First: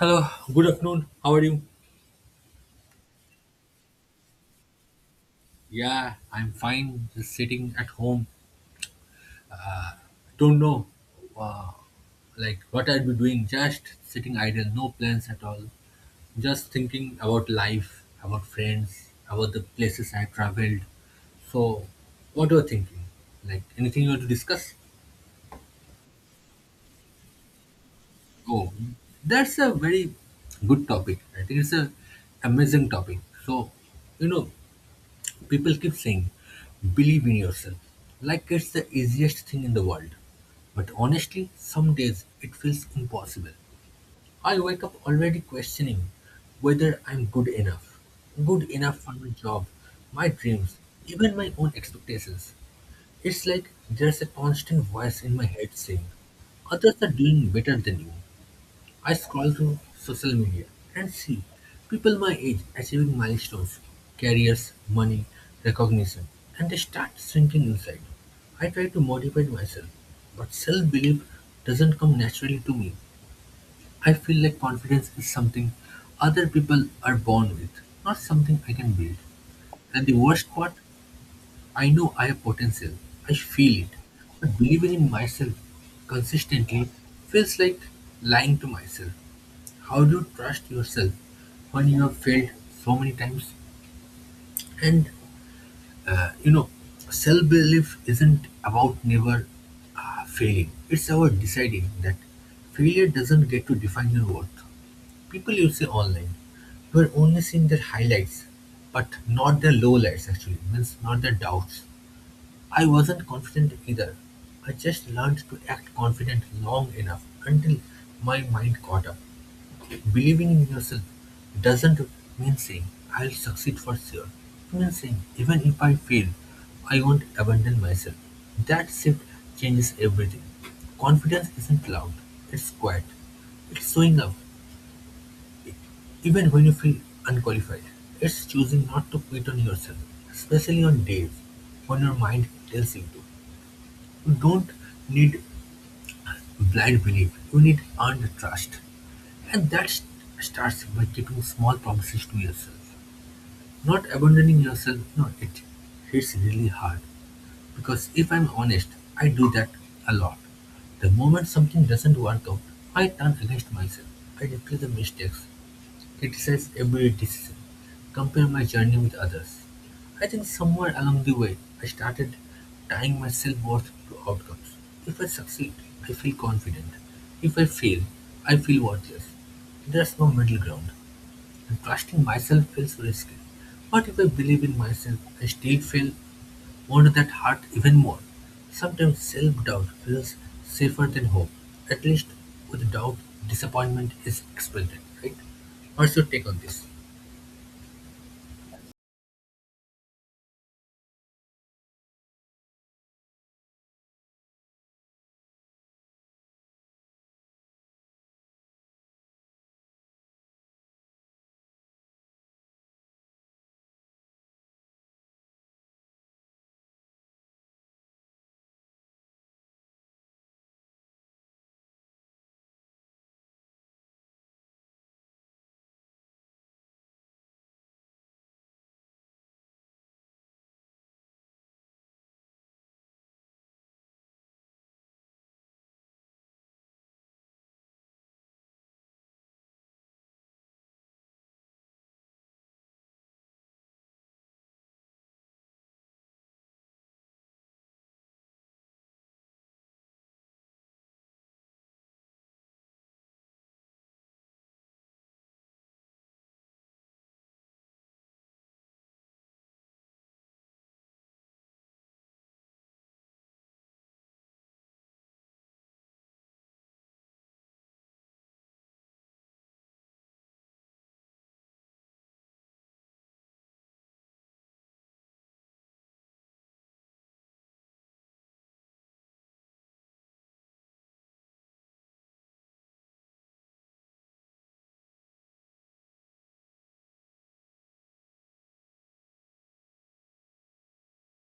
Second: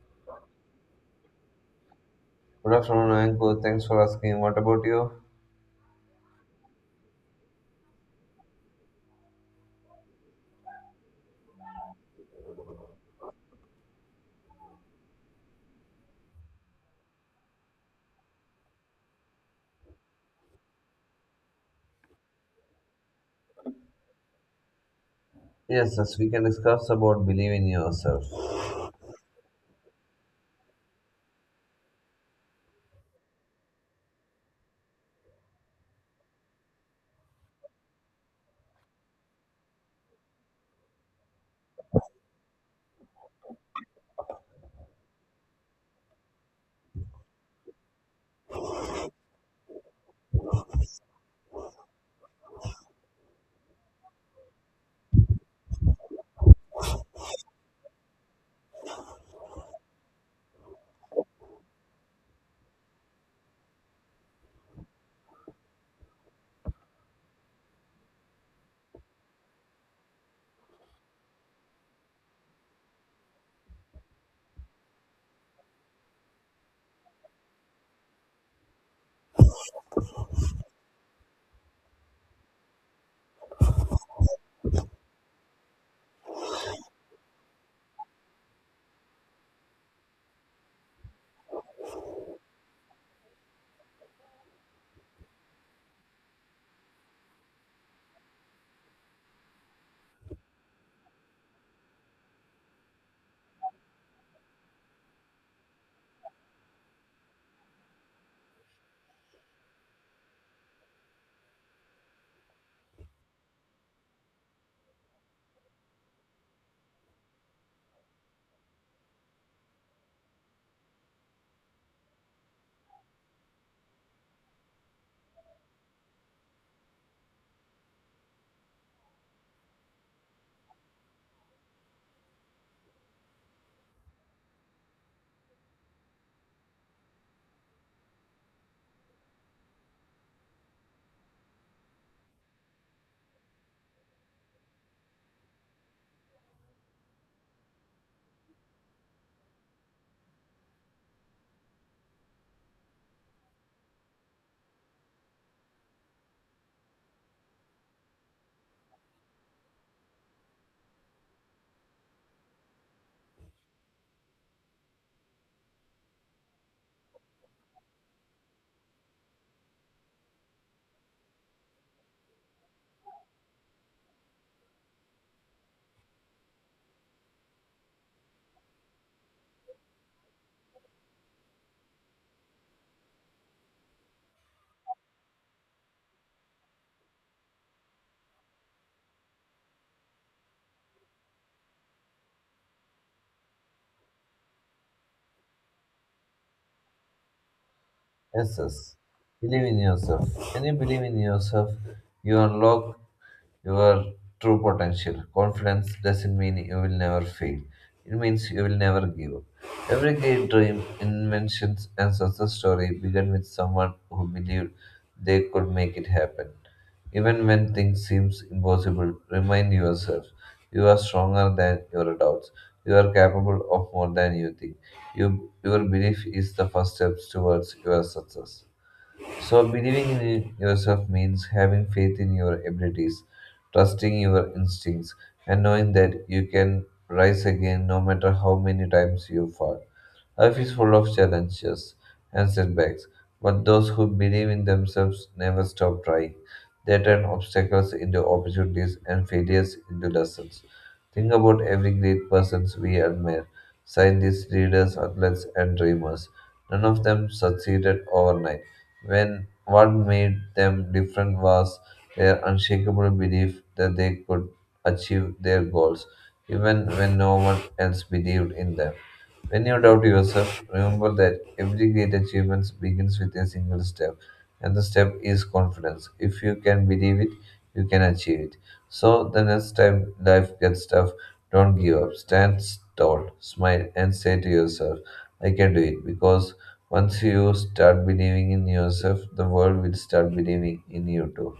Hello, good afternoon. How are you? Good afternoon, Ankur. Thanks for asking. What about you? Yeah, I'm fine. Just sitting at home. Don't know, uh, like what I'll be doing. Just sitting idle, no plans at all. Just thinking about life, about friends, about the places I traveled. So, what are you thinking? Like anything you want to discuss? Yes, we can discuss about believe in yourself. Oh, that's a very good topic. I think it's a amazing topic. So, you know, people keep saying, believe in yourself, like it's the easiest thing in the world. But honestly, some days it feels impossible. I wake up already questioning whether I'm good enough. Good enough for my job, my dreams, even my own expectations. It's like there's a constant voice in my head saying, others are doing better than you. I scroll through social media and see people my age achieving milestones, careers, money, recognition, and I start sinking inside. I try to motivate myself, but self belief doesn't come naturally to me. I feel like confidence is something other people are born with, not something I can build. And the worst part, I know I have potential, I feel it, but believing in myself consistently feels like lying to myself. How do you trust yourself when you have failed so many times? And uh, you know, self belief isn't about never failing, it's about deciding that failure doesn't get to define your worth. People you see online, you are only seeing their highlights, but not their lowlights actually, means not their doubts. I wasn't confident either. I just learned to act confident long enough until my mind caught up. Believing in yourself doesn't mean saying, I'll succeed for sure. It means saying, even if I fail, I won't abandon myself. That shift changes everything. Confidence isn't loud, it's quiet. It's showing up, even when you feel unqualified. It's choosing not to quit on yourself, especially on days when your mind tells you to. You don't need blind belief, you need earned trust. And starts by keeping small promises to yourself. Not abandoning yourself, no, it hits really hard. Because if I'm honest, I do that a lot. The moment something doesn't work out, I turn against myself. I replay the mistakes. It says every decision. Compare my journey with others. I think somewhere along the way, I started tying my self-worth to outcomes. If I succeed, I feel confident. If I fail, I feel worthless. There's no middle ground, and trusting myself feels risky. What if I believe in myself, I still fail, won't that hurt even more? Sometimes self-doubt feels safer than hope. At least with doubt, disappointment is expected, right? What's your take on this? Yes, yes. Believe in yourself. When you believe in yourself, you unlock your true potential. Confidence doesn't mean you will never fail. It means you will never give up. Every great dream, inventions, and success story began with someone who believed they could make it happen. Even when things seem impossible, remind yourself you are stronger than your doubts. You are capable of more than you think. You, your belief is the first step towards your success. So, believing in yourself means having faith in your abilities, trusting your instincts, and knowing that you can rise again no matter how many times you fall. Life is full of challenges and setbacks, but those who believe in themselves never stop trying. They turn obstacles into opportunities and failures into lessons. Think about every great persons we admire scientists, leaders, athletes, and dreamers. None of them succeeded overnight when what made them different was their unshakable belief that they could achieve their goals, even when no one else believed in them. When you doubt yourself, remember that every great achievement begins with a single step, and the step is confidence. If you can believe it, you can achieve it. So, the next time life gets tough, don't give up. Stand tall, smile, and say to yourself, I can do it, because once you start believing in yourself, the world will start believing in you too.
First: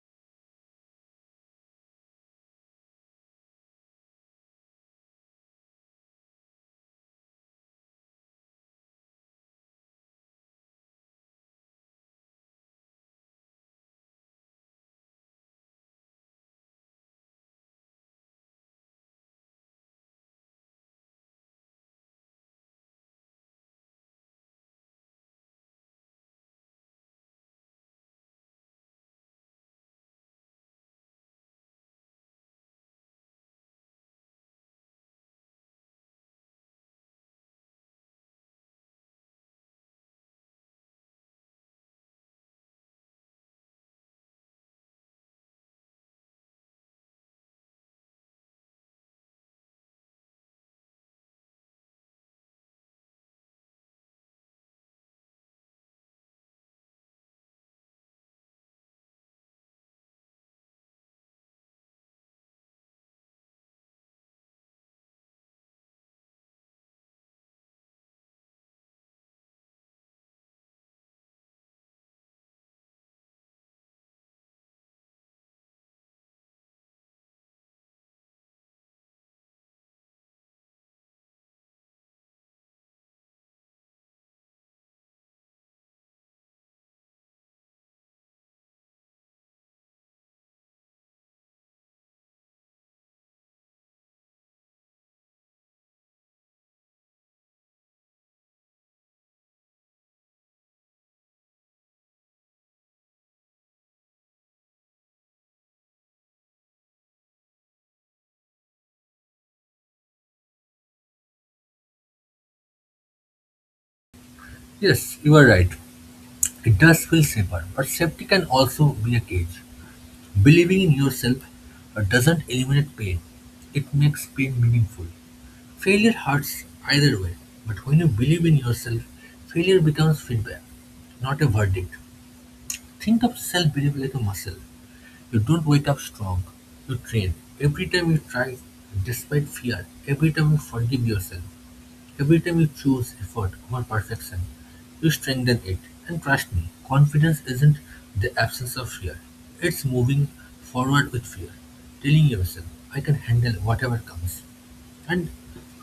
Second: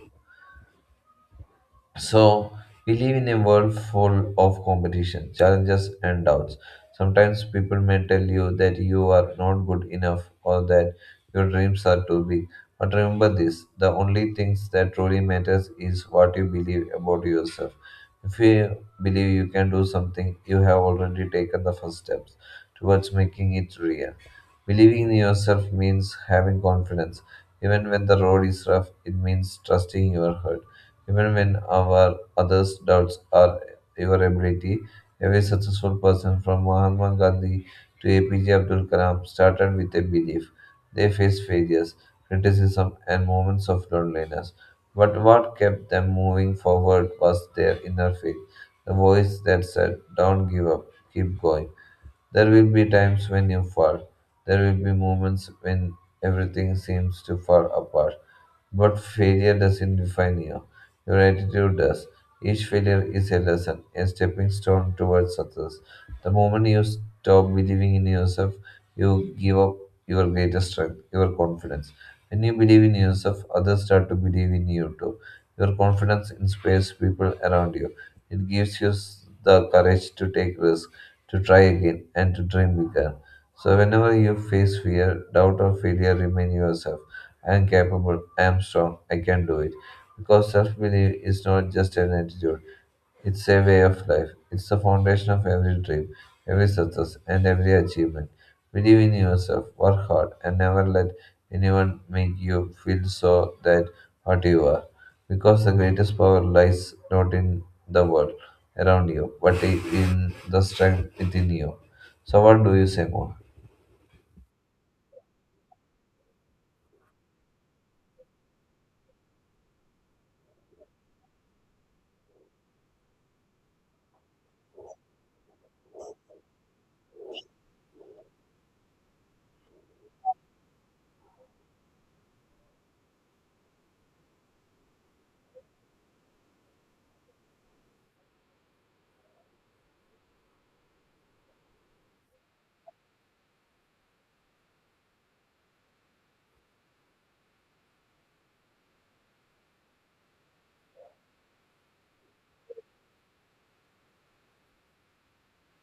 So, we live in a world full of competition, challenges, and doubts. Sometimes people may tell you that you are not good enough or that your dreams are too big. But remember this, the only things that truly matters is what you believe about yourself. If you believe you can do something, you have already taken the first steps towards making it real. Believing in yourself means having confidence. Even when the road is rough, it means trusting your heart. Even when our others doubts our your ability, every successful person from Mahatma Gandhi to APJ Abdul Kalam started with a belief. They faced failures, criticism, and moments of loneliness. But what kept them moving forward was their inner faith, the voice that said, don't give up, keep going. There will be times when you fall. There will be moments when everything seems to fall apart. But failure doesn't define you. Your attitude does. Each failure is a lesson, a stepping stone towards success. The moment you stop believing in yourself, you give up your greatest strength, your confidence. When you believe in yourself, others start to believe in you too. Your confidence inspires people around you. It gives you the courage to take risks, to try again and to dream bigger. So, whenever you face fear, doubt, or failure, remind yourself I am capable, I am strong, I can do it. Because self belief is not just an attitude, it's a way of life. It's the foundation of every dream, every success, and every achievement. Believe in yourself, work hard, and never let anyone make you feel so that what you are. Because the greatest power lies not in the world around you, but in the strength within you. So, what do you say more? Yes, you are right. It does feel safer, but safety can also be a cage. Believing in yourself doesn't eliminate pain, it makes pain meaningful. Failure hurts either way, but when you believe in yourself, failure becomes feedback, not a verdict. Think of self belief like a muscle. You don't wake up strong. You train. Every time you try, despite fear, every time you forgive yourself, every time you choose effort over perfection, you strengthen it. And trust me, confidence isn't the absence of fear, it's moving forward with fear, telling yourself, I can handle whatever comes. And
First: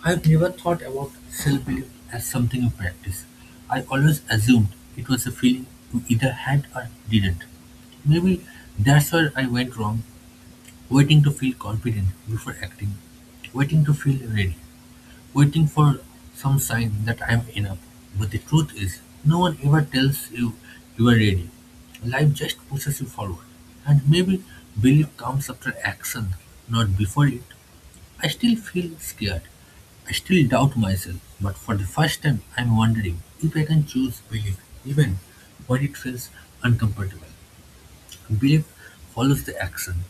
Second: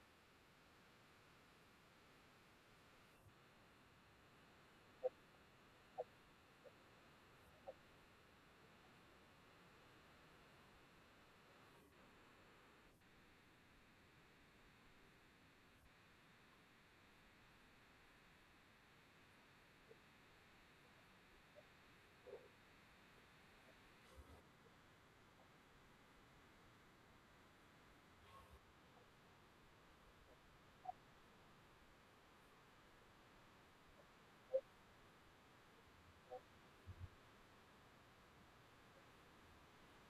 I've never thought about self belief as something you practice. I always assumed it was a feeling you either had or didn't. Maybe that's where I went wrong, waiting to feel confident before acting, waiting to feel ready, waiting for some sign that I am enough. But the truth is, no one ever tells you you are ready. Life just pushes you forward. And maybe belief comes after action, not before it. I still feel scared. I still doubt myself. But for the first time, I'm wondering if I can choose belief, even when it feels uncomfortable. Belief follows the action.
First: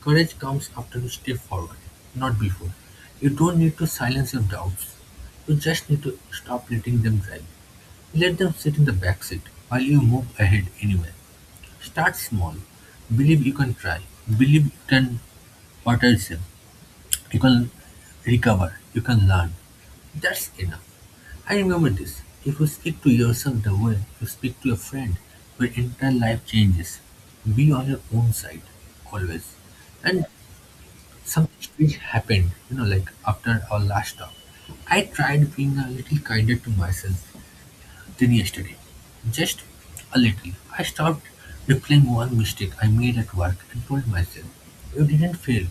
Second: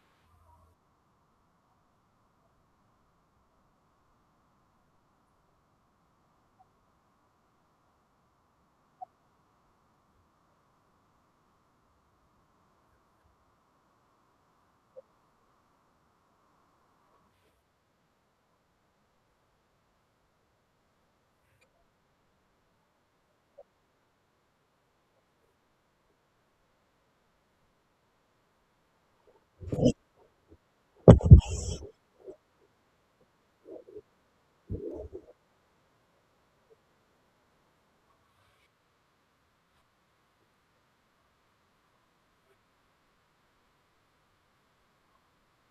Courage comes after you step forward, not before. You don't need to silence your doubts. You just need to stop letting them drive. Let them sit in the back seat while you move ahead anyway. Start small. Believe you can try. Believe you can what I You can recover. You can learn. That's enough. I remember this. If you speak to yourself the way you speak to a friend, your entire life changes. Be on your own side, always. And something strange happened, you know, like after our last talk. I tried being a little kinder to myself than yesterday. Just a little. I stopped replaying one mistake I made at work and told myself, you didn't fail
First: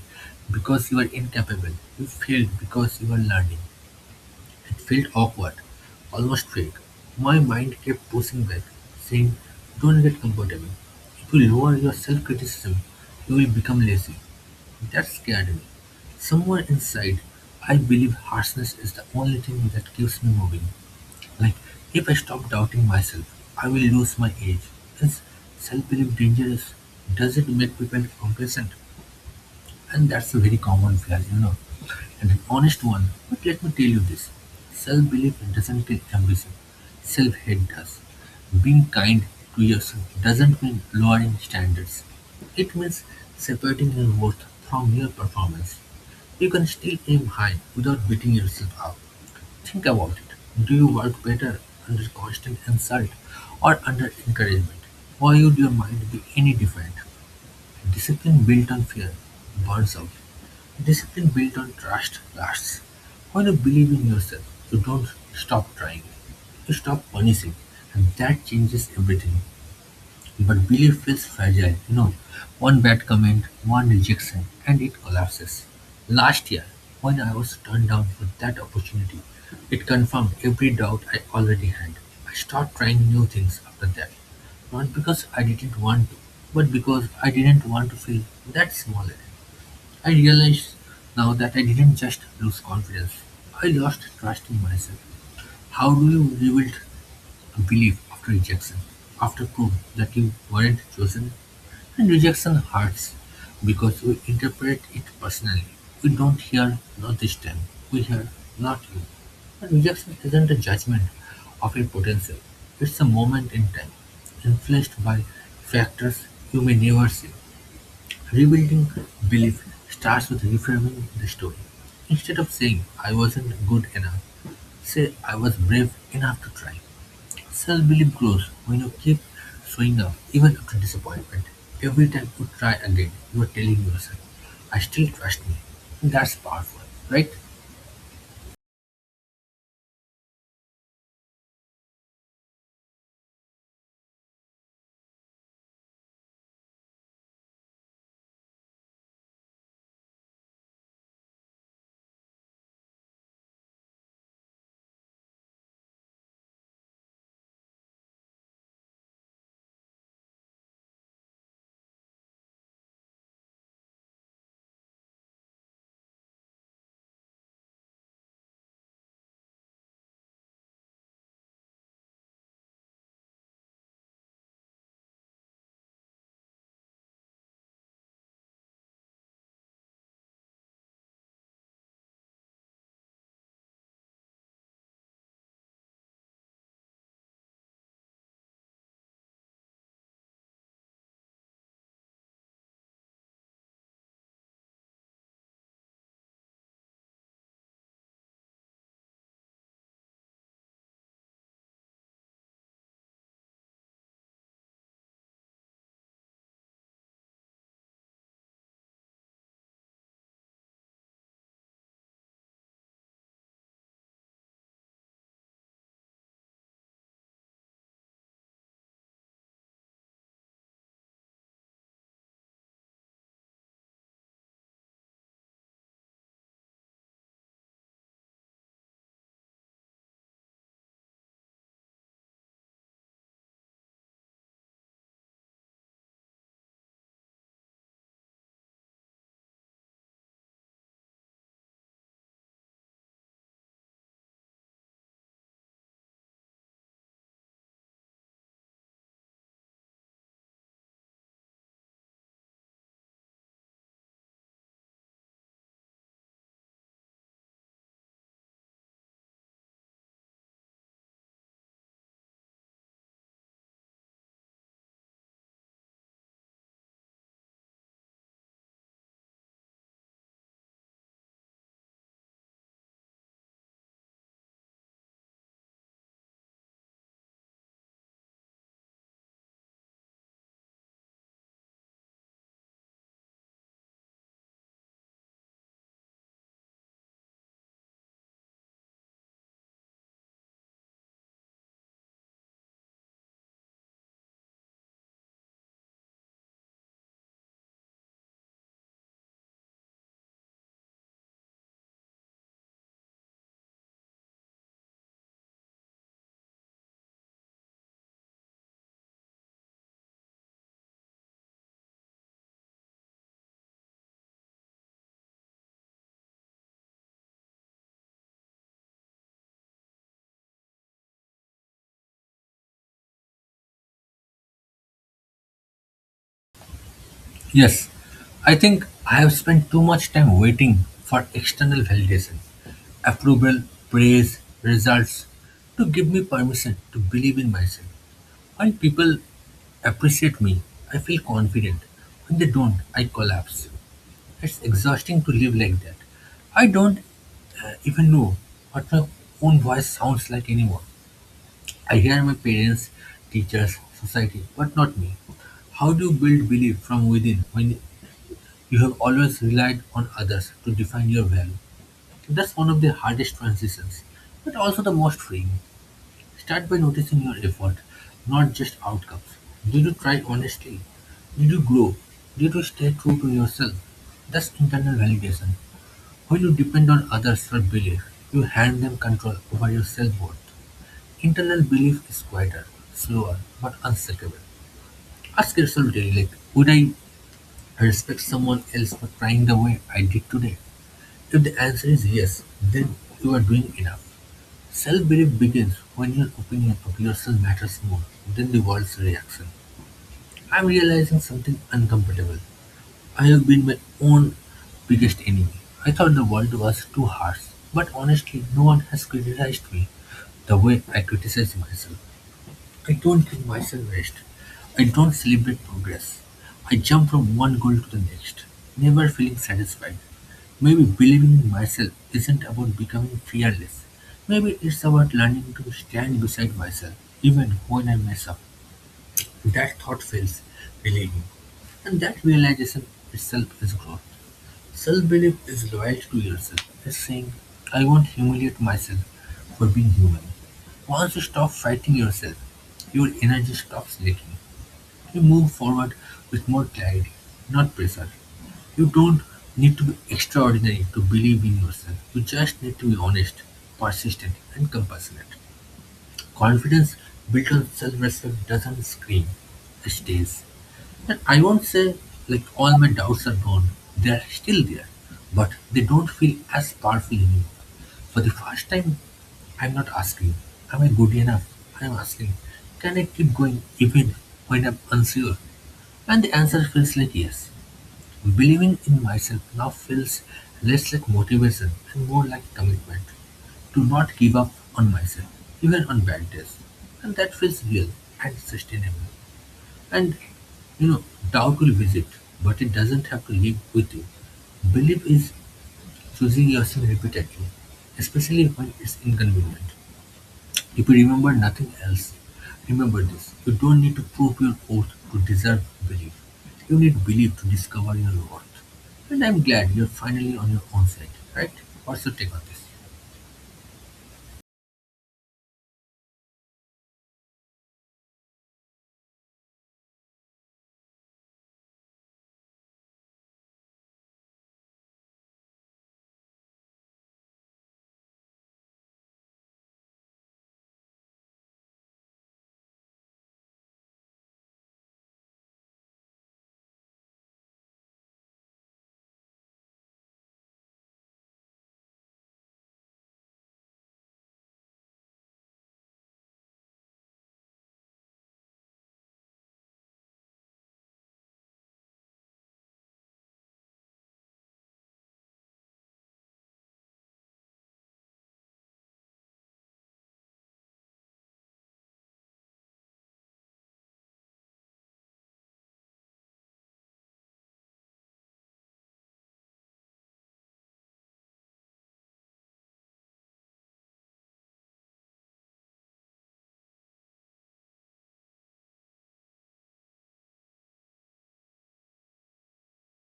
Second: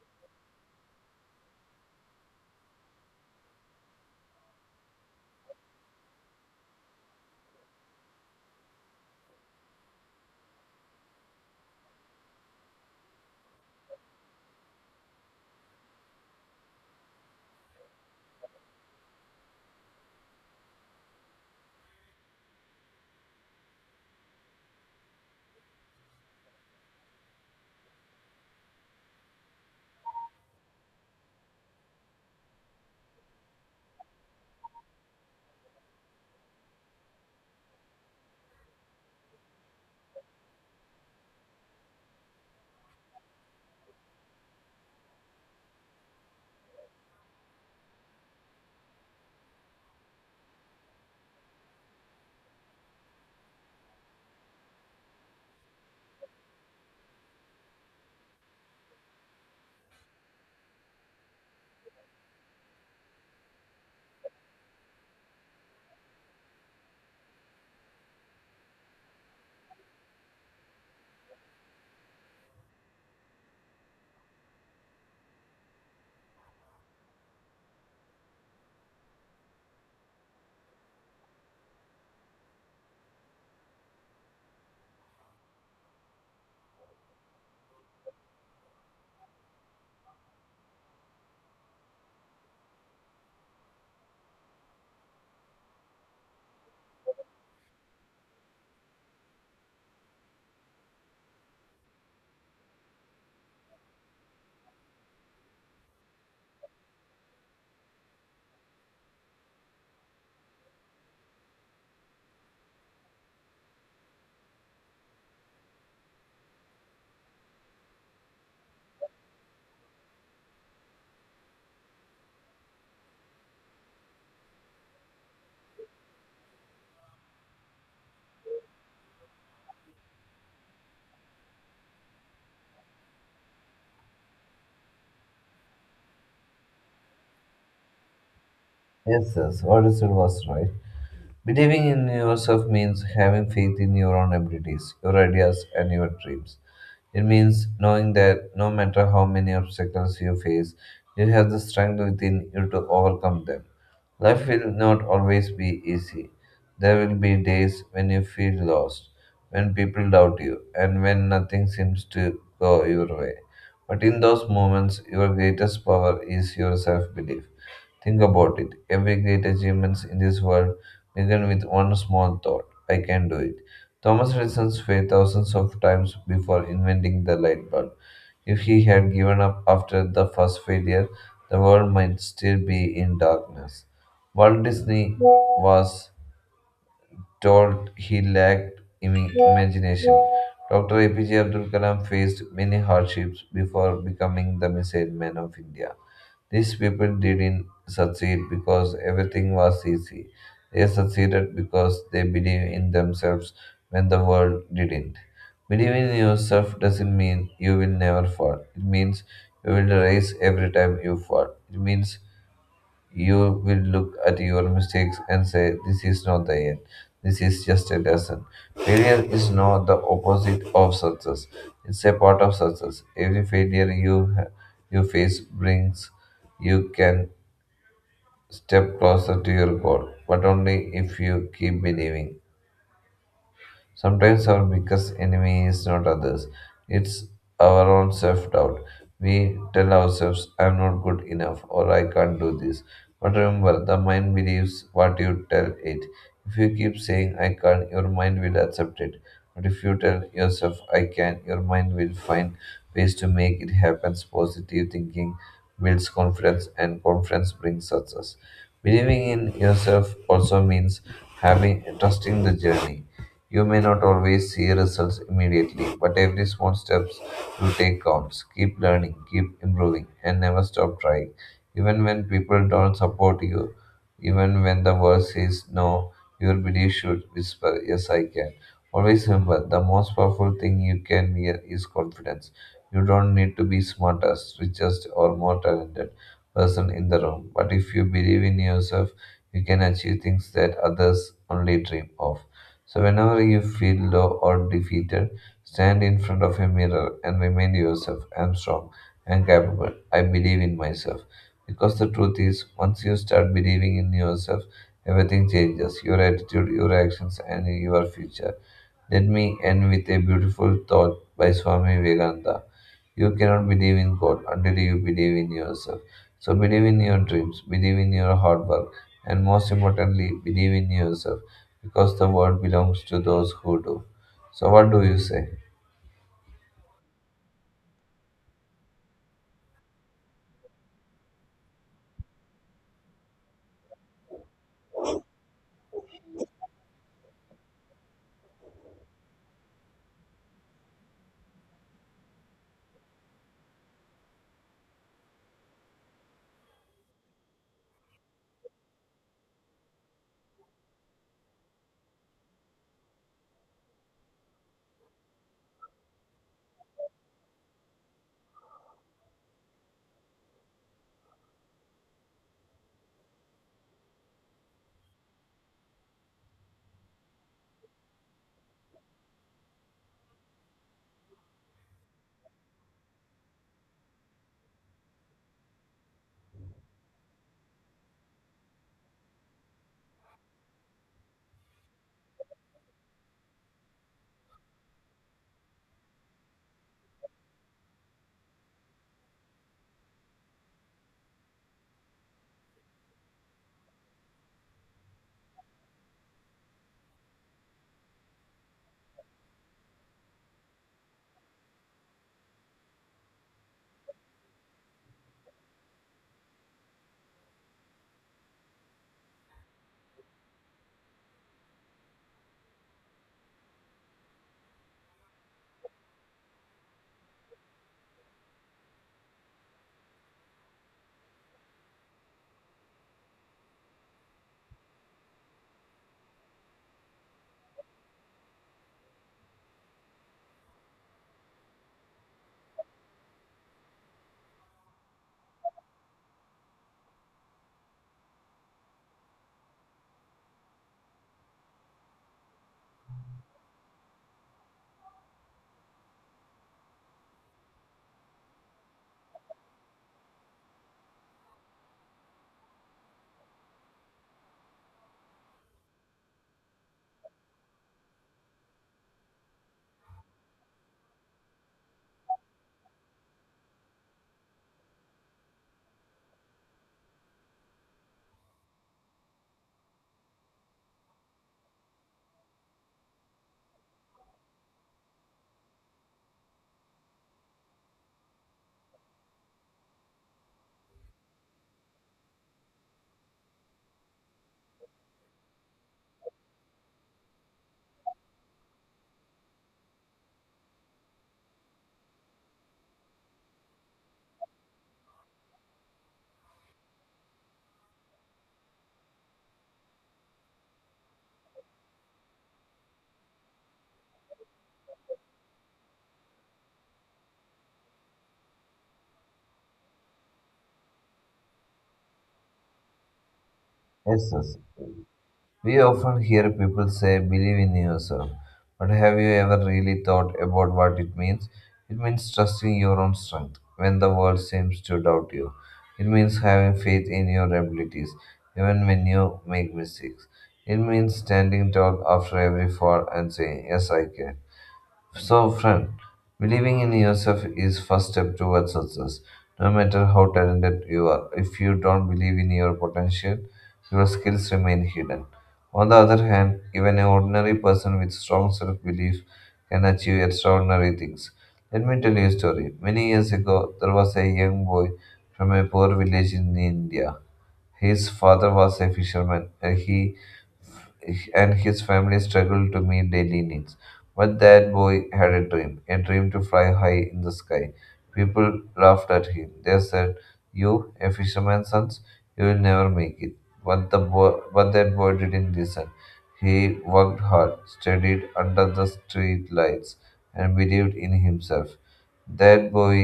because you are incapable. You failed because you are learning. It felt awkward, almost fake. My mind kept pushing back, saying, don't get comfortable. If you lower your self criticism, you will become lazy. That scared me. Somewhere inside, I believe harshness is the only thing that keeps me moving. Like, if I stop doubting myself, I will lose my edge. Is self belief dangerous? Does it make people complacent? And that's a very common flaw, you know, and an honest one. But let me tell you this, self belief doesn't take ambition, self hate does. Being kind to yourself doesn't mean lowering standards, it means separating your worth from your performance. You can still aim high without beating yourself up. Think about it. Do you work better under constant insult or under encouragement? Why would your mind be any different? Discipline built on fear burns out. Discipline built on trust lasts. When you believe in yourself, you don't stop trying. You stop punishing, and that changes everything. But belief feels fragile, you know. One bad comment, one rejection, and it collapses. Last year, when I was turned down for that opportunity, it confirmed every doubt I already had. I started trying new things after that. Not because I didn't want to, but because I didn't want to feel that small again. I realize now that I didn't just lose confidence, I lost trust in myself. How do you rebuild a belief after rejection, after proof that you weren't chosen? And rejection hurts because we interpret it personally. We don't hear not this time, we hear not you. And rejection isn't a judgment of your potential, it's a moment in time, influenced by factors you may never see. Rebuilding belief starts with reframing the story. Instead of saying, I wasn't good enough, say, I was brave enough to try. Self-belief grows when you keep showing up even after disappointment. Every time you try again, you are telling yourself, I still trust me. That's powerful, right? Yes, yes, what is it was right? Believing in yourself means having faith in your own abilities, your ideas, and your dreams. It means knowing that no matter how many obstacles you face, you have the strength within you to overcome them. Life will not always be easy. There will be days when you feel lost, when people doubt you, and when nothing seems to go your way. But in those moments, your greatest power is your self belief. Think about it. Every great achievement in this world began with one small thought, I can do it. Thomas Edison failed thousands of times before inventing the light bulb. If he had given up after the first failure, the world might still be in darkness. Walt Disney was told he lacked imagination. Dr. APJ Abdul Kalam faced many hardships before becoming the missile man of India. These people didn't succeed because everything was easy. They succeeded because they believed in themselves when the world didn't. Believing in yourself doesn't mean you will never fall. It means you will rise every time you fall. It means you will look at your mistakes and say, this is not the end. This is just a lesson. Failure is not the opposite of success, it's a part of success. Every failure you face brings you can step closer to your goal, but only if you keep believing. Sometimes our biggest enemy is not others, it's our own self doubt. We tell ourselves, I'm not good enough, or I can't do this. But remember, the mind believes what you tell it. If you keep saying, I can't, your mind will accept it. But if you tell yourself, I can, your mind will find ways to make it happen. Positive thinking builds confidence, and confidence brings success. Believing in yourself also means having trusting the journey. You may not always see results immediately, but every small steps you take counts. Keep learning, keep improving, and never stop trying. Even when people don't support you, even when the world says no, your belief should whisper, yes, I can. Always remember the most powerful thing you can wear is confidence. You don't need to be smartest, richest, or more talented person in the room, but if you believe in yourself, you can achieve things that others only dream of. So, whenever you feel low or defeated, stand in front of a mirror and remind yourself, I am strong, I am capable, I believe in myself. Because the truth is, once you start believing in yourself, everything changes, your attitude, your actions, and your future. Let me end with a beautiful thought by Swami Vivekananda. You cannot believe in God until you believe in yourself. So believe in your dreams, believe in your hard work, and most importantly, believe in yourself because the world belongs to those who do. So, what do you say? Yes, I think I have spent too much time waiting for external validation, approval, praise, results to give me permission to believe in myself. When people appreciate me, I feel confident. When they don't, I collapse. It's exhausting to live like that. I don't even know what my own voice sounds like anymore. I hear my parents, teachers, society, but not me. How do you build belief from within when you have always relied on others to define your value? That's one of the hardest transitions, but also the most freeing. Start by noticing your effort, not just outcomes. Did you try honestly? Did you grow? Did you stay true to yourself? That's internal validation. When you depend on others for belief, you hand them control over your self-worth. Internal belief is quieter, slower, but unshakable. Ask yourself daily, like, would I respect someone else for trying the way I did today? If the answer is yes, then you are doing enough. Self-belief begins when your opinion of yourself matters more than the world's reaction. I'm realizing something uncomfortable. I've been my own biggest enemy. I thought the world was too harsh, but honestly, no one has criticized me the way I criticize myself. I don't give myself rest. I don't celebrate progress. I jump from one goal to the next, never feeling satisfied. Maybe believing in myself isn't about becoming fearless. Maybe it's about learning to stand beside myself, even when I mess up. That thought feels relieving, and that realization itself is growth. Self-belief is loyalty to yourself. It's saying, I won't humiliate myself for being human. Once you stop fighting yourself, your energy stops leaking. You move forward with more clarity, not pressure. You don't need to be extraordinary to believe in yourself. You just need to be honest, persistent, and compassionate. Confidence built on self-respect doesn't scream, it stays. And I won't say like all my doubts are gone, they're still there, but they don't feel as powerful anymore. For the first time, I'm not asking, am I good enough? I'm asking, can I keep going even when I'm unsure? And the answer feels like yes. Believing in myself now feels less like motivation and more like commitment to not give up on myself, even on bad days. And that feels real and sustainable. And, you know, doubt will visit, but it doesn't have to live with you. Belief is choosing yourself repeatedly, especially when it's inconvenient. If you remember nothing else, remember this. You don't need to prove your worth to deserve belief. You need belief to discover your worth. And I'm glad you're finally on your own side, right? What's your take on this? Yes, yes. We often hear people say, believe in yourself. But have you ever really thought about what it means? It means trusting your own strength when the world seems to doubt you. It means having faith in your abilities, even when you make mistakes. It means standing tall after every fall and saying, yes, I can. So, friend, believing in yourself is first step towards success. No matter how talented you are, if you don't believe in your potential, your skills remain hidden. On the other hand, even an ordinary person with strong self-belief can achieve extraordinary things. Let me tell you a story. Many years ago, there was a young boy from a poor village in India. His father was a fisherman, and he and his family struggled to meet daily needs. But that boy had a dream to fly high in the sky. People laughed at him. They said, "You, a fisherman's son, you will never make it." But that boy didn't listen. He worked hard, studied under the street lights, and believed in himself. That boy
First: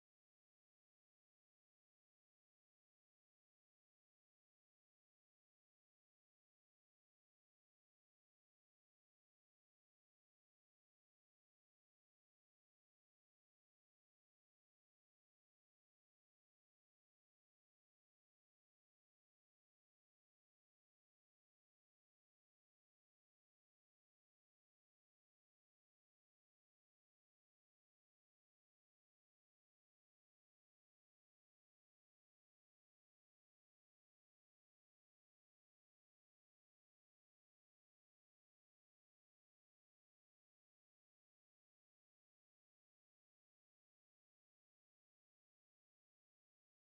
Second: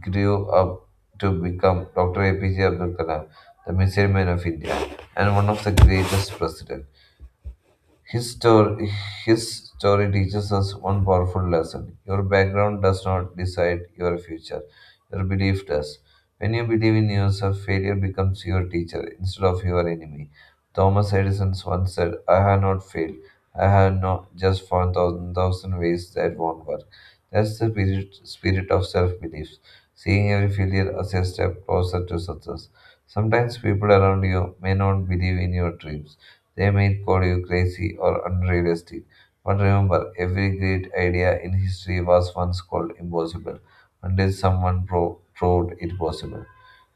grew up to become Dr. APJ Abdul Kalam, the missile man of India, and one of the greatest presidents. His story, his story teaches us one powerful lesson. Your background does not decide your future. Your belief does. When you believe in yourself, failure becomes your teacher instead of your enemy. Thomas Edison once said, I have not failed. I have not just found thousand, thousand ways that won't work. That's the spirit of self belief, seeing every failure as a step closer to success. Sometimes people around you may not believe in your dreams, they may call you crazy or unrealistic, but remember, every great idea in history was once called impossible until someone proved it possible.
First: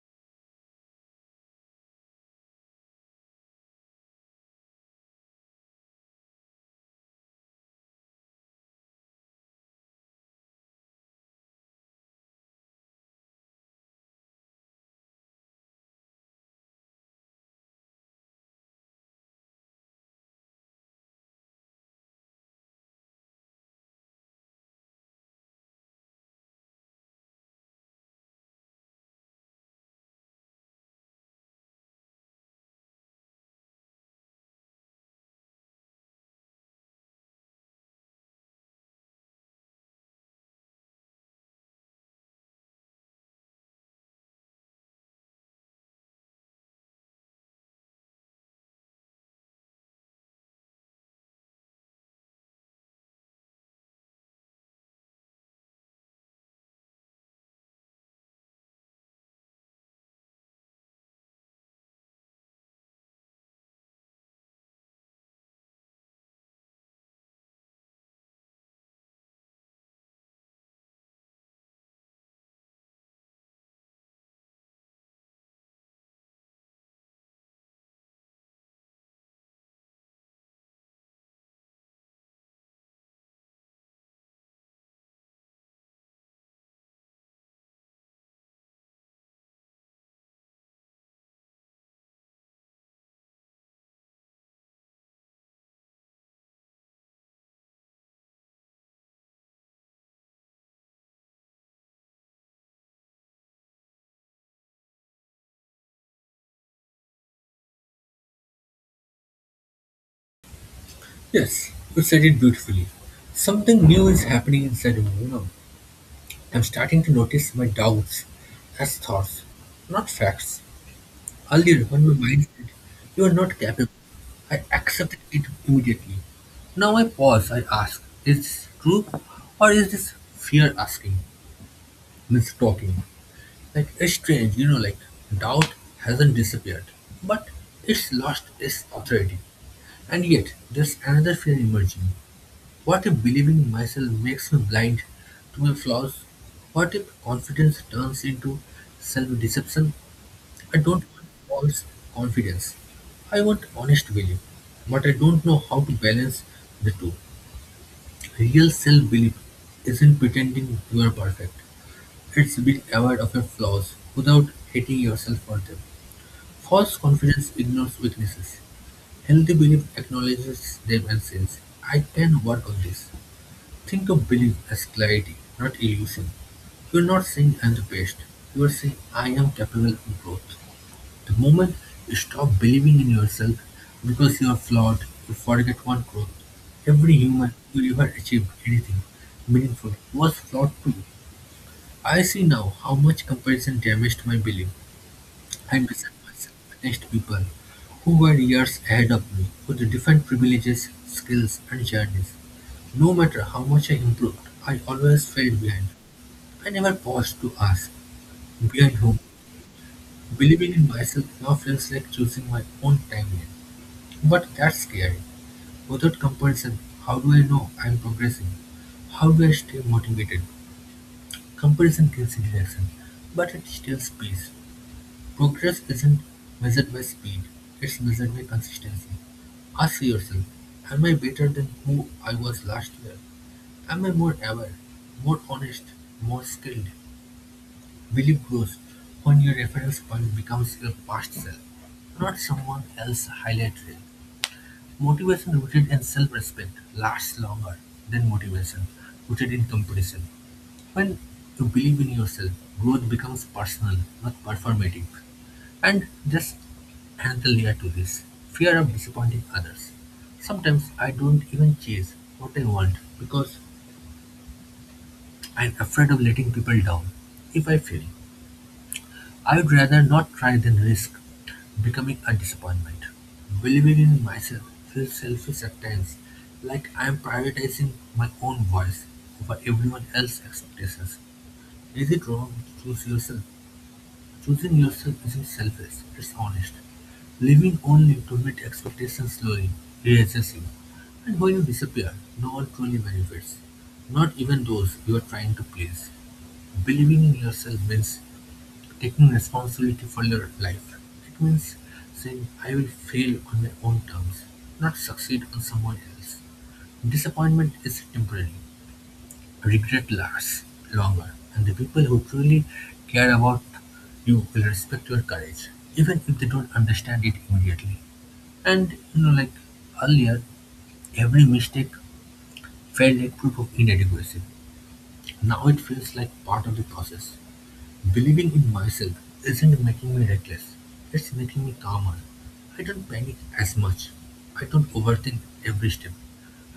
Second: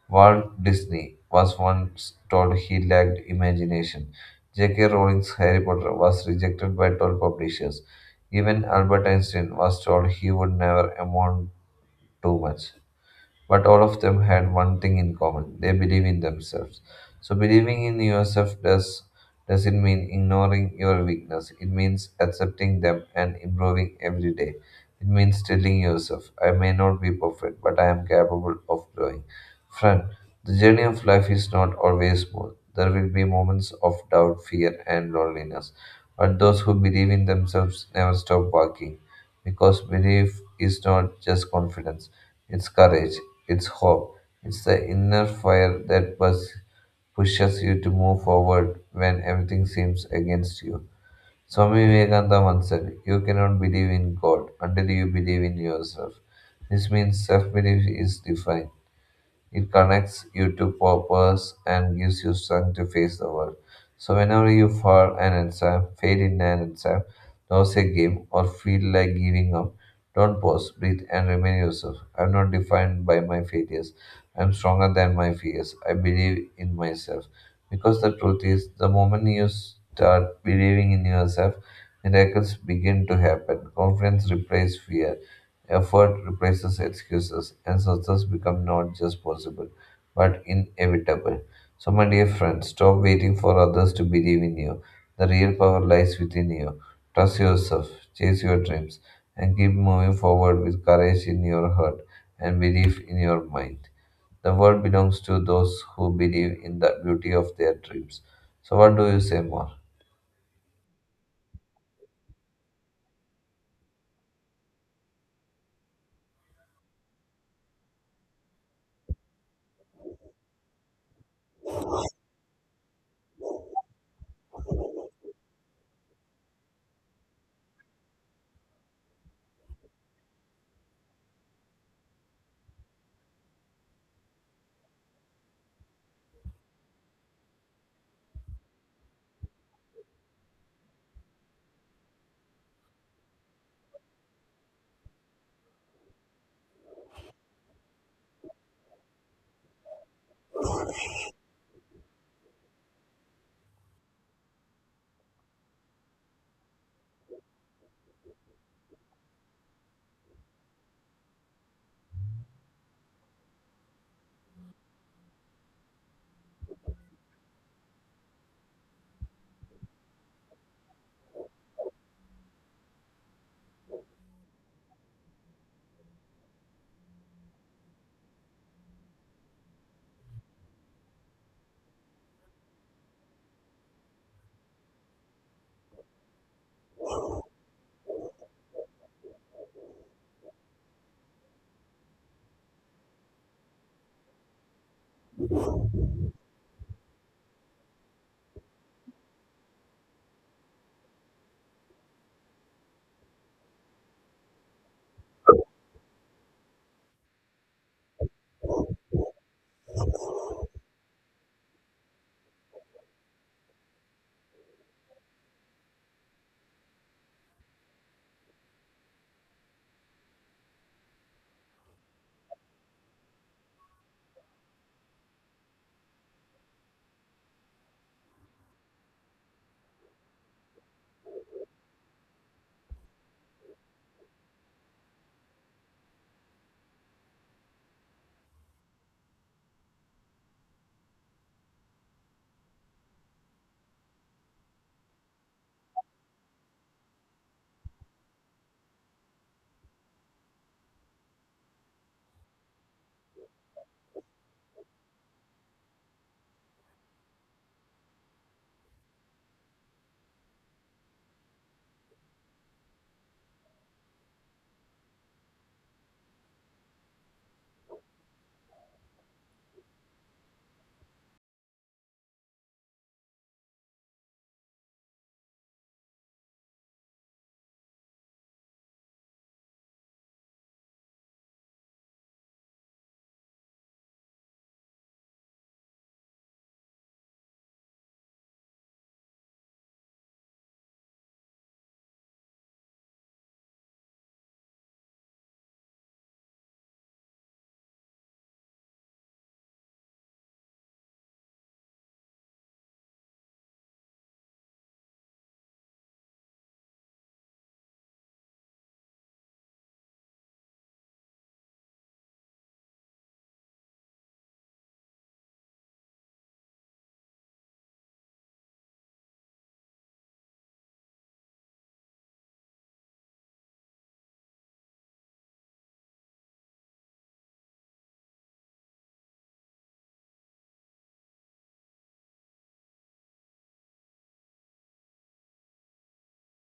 Walt Disney was once told he lacked imagination. J.K. Rowling's Harry Potter was rejected by 12 publishers. Even Albert Einstein was told he would never amount to much. But all of them had one thing in common, they believe in themselves. So, believing in yourself doesn't mean ignoring your weakness, it means accepting them and improving every day. It means telling yourself, I may not be perfect, but I am capable of growing. Friend, the journey of life is not always smooth. There will be moments of doubt, fear, and loneliness. But those who believe in themselves never stop walking. Because belief is not just confidence, it's courage, it's hope, it's the inner fire that pushes you to move forward when everything seems against you. Swami Vivekananda once said, you cannot believe in God until you believe in yourself. This means self belief is defined, it connects you to purpose and gives you strength to face the world. So whenever you fall an exam, fail in an exam, lose a game, or feel like giving up, don't pause, breathe, and remain yourself. I'm not defined by my failures. I'm stronger than my fears. I believe in myself. Because the truth is, the moment you start believing in yourself, miracles begin to happen. Confidence replaces fear, effort replaces excuses, and success becomes not just possible, but inevitable. So, my dear friend, stop waiting for others to believe in you. The real power lies within you. Trust yourself, chase your dreams, and keep moving forward with courage in your heart and belief in your mind. The world belongs to those who believe in the beauty of their dreams. So, what do you say more? Yes, you said it beautifully. Something new is happening inside of me. I'm starting to notice my doubts as thoughts, not facts. Earlier, when my mind said, you are not capable, I accepted it immediately. Now I pause, I ask, is this true? Or is this fear asking, means talking? Like, it's strange, doubt hasn't disappeared, but it's lost its authority. And yet, there's another fear emerging. What if believing myself makes me blind to my flaws? What if confidence turns into self deception? I don't want false confidence. I want honest belief, but I don't know how to balance the two. Real self belief isn't pretending you are perfect, it's being aware of your flaws without hating yourself for them. False confidence ignores weaknesses. Healthy belief acknowledges them and says, I can work on this. Think of belief as clarity, not illusion. You're not saying I'm the best, you're saying I am capable of growth. The moment you stop believing in yourself because you are flawed, you forget one growth. Every human who ever achieved anything meaningful was flawed too. I see now how much comparison damaged my belief. Henderson was next people, who were years ahead of me with different privileges, skills and journeys. No matter how much I improved, I always fell behind. I never paused to ask, behind whom? Believing in myself now feels like choosing my own timeline. But that's scary. Without comparison, how do I know I'm progressing? How do I stay motivated? Comparison kills interaction, but it steals peace. Progress isn't measured by speed, it's measured by consistency. Ask yourself, am I better than who I was last year? Am I more aware, more honest, more skilled? Belief grows when your reference point becomes your past self, not someone else's highlight reel. Motivation rooted in self-respect lasts longer than motivation rooted in competition. When you believe in yourself, growth becomes personal, not performative. And there's another layer to this, fear of disappointing others. Sometimes I don't even chase what I want because I'm afraid of letting people down. If I fail, I would rather not try than risk becoming a disappointment. Believing in myself feels selfish at times, like I'm prioritizing my own voice over everyone else's expectations. Is it wrong to choose yourself? Choosing yourself isn't selfish, it's honest. Living only to meet expectations slowly erases you. And when you disappear, no one truly benefits. Not even those you are trying to please. Believing in yourself means taking responsibility for your life. It means saying, I will fail on my own terms, not succeed on someone else. Disappointment is temporary. Regret lasts longer, and the people who truly care about you will respect your courage, even if they don't understand it immediately. And earlier, every mistake felt like proof of inadequacy. Now it feels like part of the process. Believing in myself isn't making me reckless, it's making me calmer. I don't panic as much. I don't overthink every step.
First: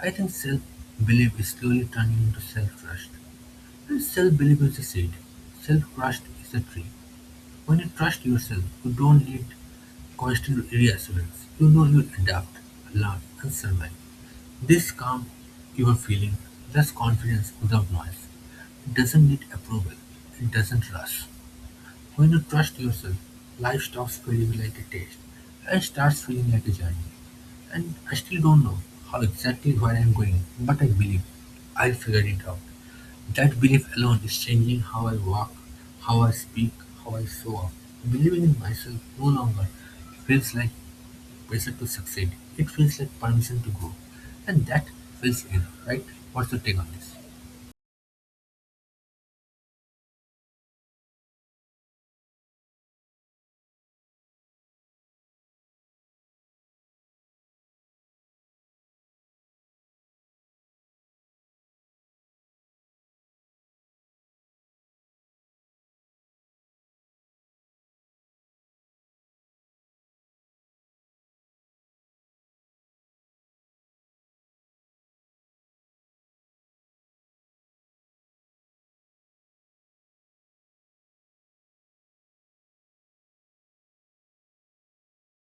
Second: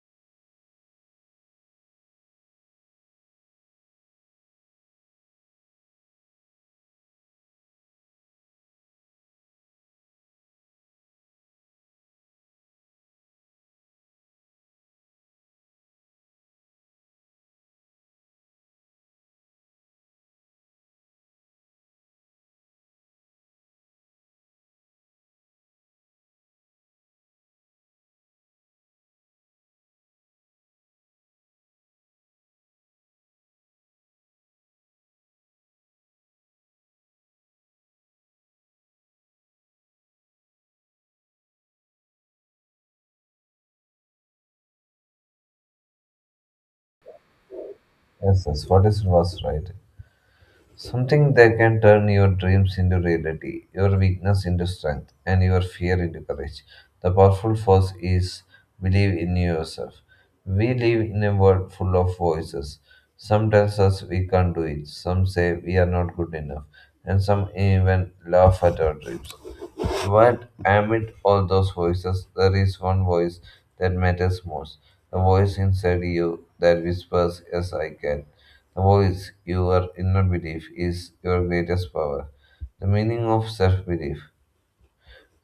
I think self belief is slowly turning into self trust. Self-belief will succeed. Self-trust is a tree. When you trust yourself, you don't need constant reassurance. You know you'll adapt, learn, and survive. This calm you are feeling, that's confidence without noise. It doesn't need approval. It doesn't rush. When you trust yourself, life stops feeling like a test and starts feeling like a journey. And I still don't know how exactly where I'm going, but I believe I'll figure it out. That belief alone is changing how I walk, how I speak, how I show up. Believing in myself no longer feels like pressure to succeed. It feels like permission to grow. And that feels enough, right? What's your take on this? Yes, what is was right? Something that can turn your dreams into reality, your weakness into strength, and your fear into courage. The powerful force is believe in yourself. We live in a world full of voices. Some tells us we can't do it, some say we are not good enough, and some even laugh at our dreams. But amid all those voices, there is one voice that matters most. The voice inside you that whispers, "Yes, I can." The voice, your inner belief, is your greatest power. The meaning of self belief.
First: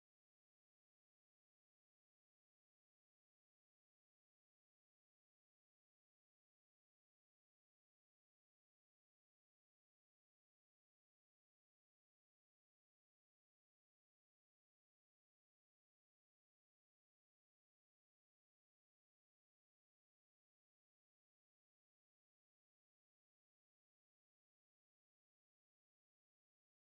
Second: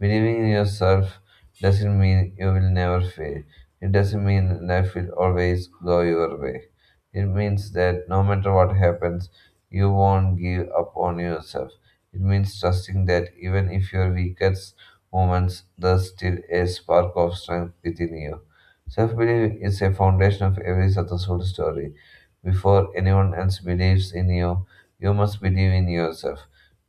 Believing in yourself doesn't mean you will never fail. It doesn't mean life will always go your way. It means that no matter what happens, you won't give up on yourself. It means trusting that even if your weakest moments, there's still a spark of strength within you. Self belief is a foundation of every successful story. Before anyone else believes in you, you must believe in yourself.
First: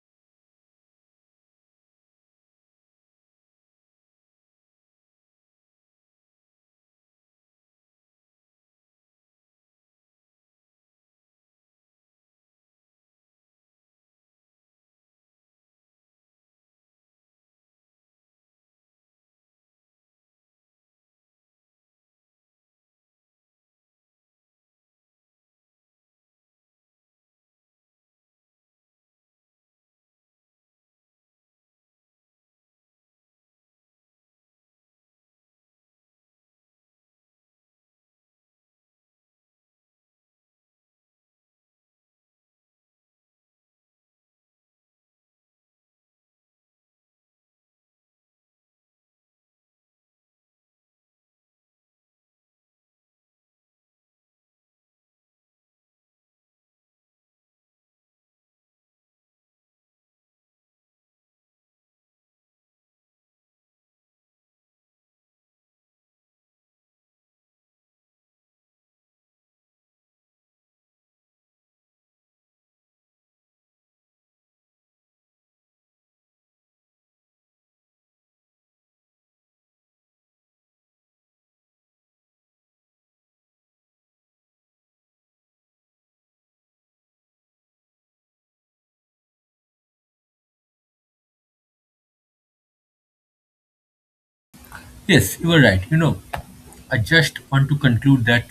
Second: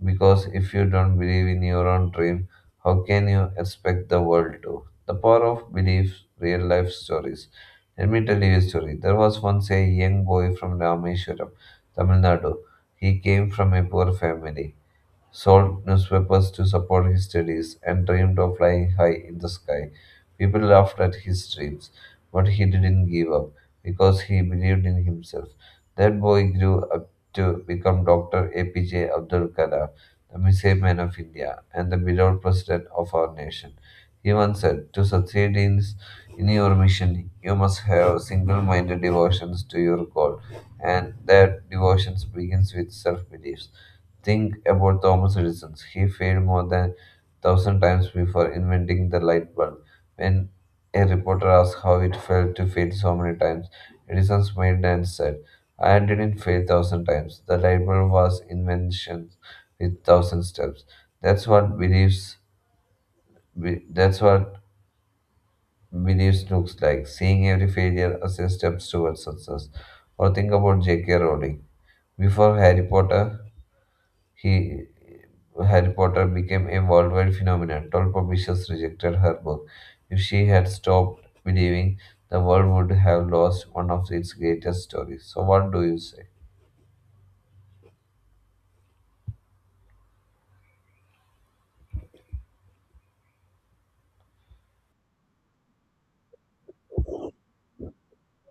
Because if you don't believe in your own dream, how can you expect the world to? The power of belief, real life stories. Let me tell you a story. There was once a young boy from Rameshwaram, Tamil Nadu. He came from a poor family, sold newspapers to support his studies, and dreamed of flying high in the sky. People laughed at his dreams, but he didn't give up because he believed in himself. That boy grew up to become Dr. APJ Abdul Kalam, the missile man of India, and the beloved president of our nation. He once said, "To succeed in your mission, you must have single minded devotions to your goal, and that devotion begins with self belief. Think about Thomas Edison. He failed more than 1,000 times before inventing the light bulb. When a reporter asked how it felt to fail so many times, Edison smiled and said, "I didn't fail 1,000 times. The light bulb was invention with 1,000 steps." That's what beliefs. That's what beliefs looks like. Seeing every failure as a step towards success. Or think about J.K. Rowling. Before Harry Potter, He Harry Potter became a worldwide phenomenon. Toll publishers rejected her book. If she had stopped believing, the world would have lost one of its greatest stories. So, what do you say? Yes, you are right. You know, I just want to conclude that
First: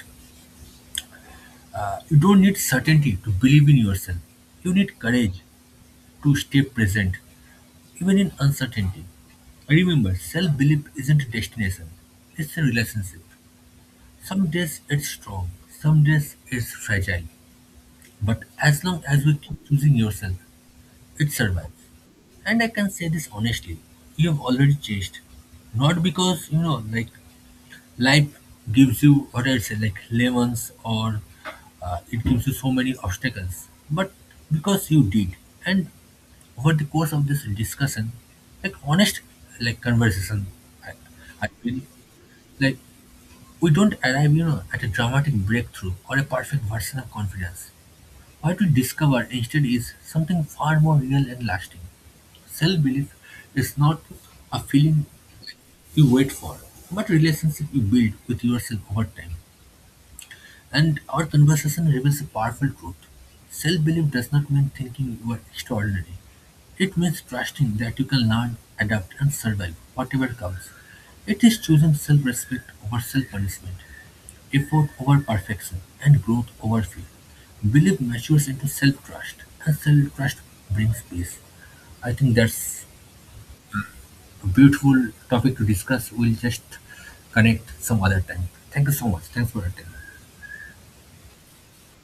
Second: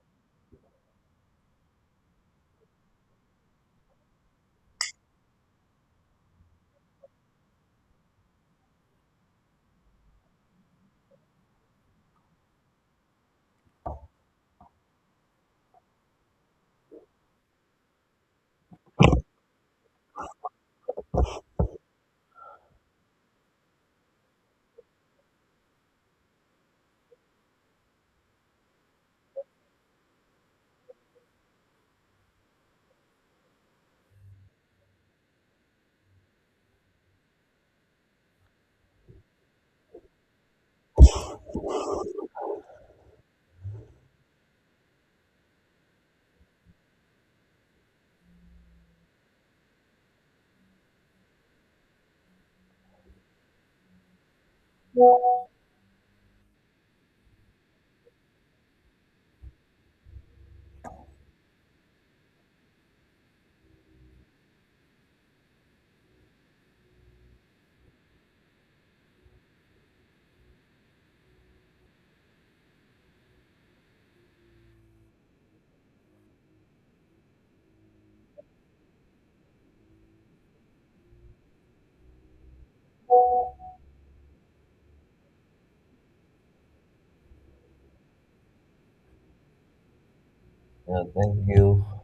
you don't need certainty to believe in yourself. You need courage to stay present, even in uncertainty. Remember, self belief isn't a destination, it's a relationship. Some days it's strong, some days it's fragile. But as long as we keep choosing yourself, it survives. And I can say this honestly, you have already changed. Not because life gives you what I say, like lemons or it gives you so many obstacles, but because you did. And over the course of this discussion, like honest, like conversation, I, I feel like we don't arrive at a dramatic breakthrough or a perfect version of confidence. What we discover instead is something far more real and lasting. Self-belief is not a feeling you wait for, but a relationship you build with yourself over time. And our conversation reveals a powerful truth. Self-belief does not mean thinking you are extraordinary. It means trusting that you can learn, adapt, and survive whatever comes. It is choosing self-respect over self-punishment. Effort over perfection and growth over fear. Belief matures into self-trust, and self-trust brings peace. I think that's a beautiful topic to discuss. We'll just connect some other time. Thank you so much. Thanks for attending. Yeah, thank you.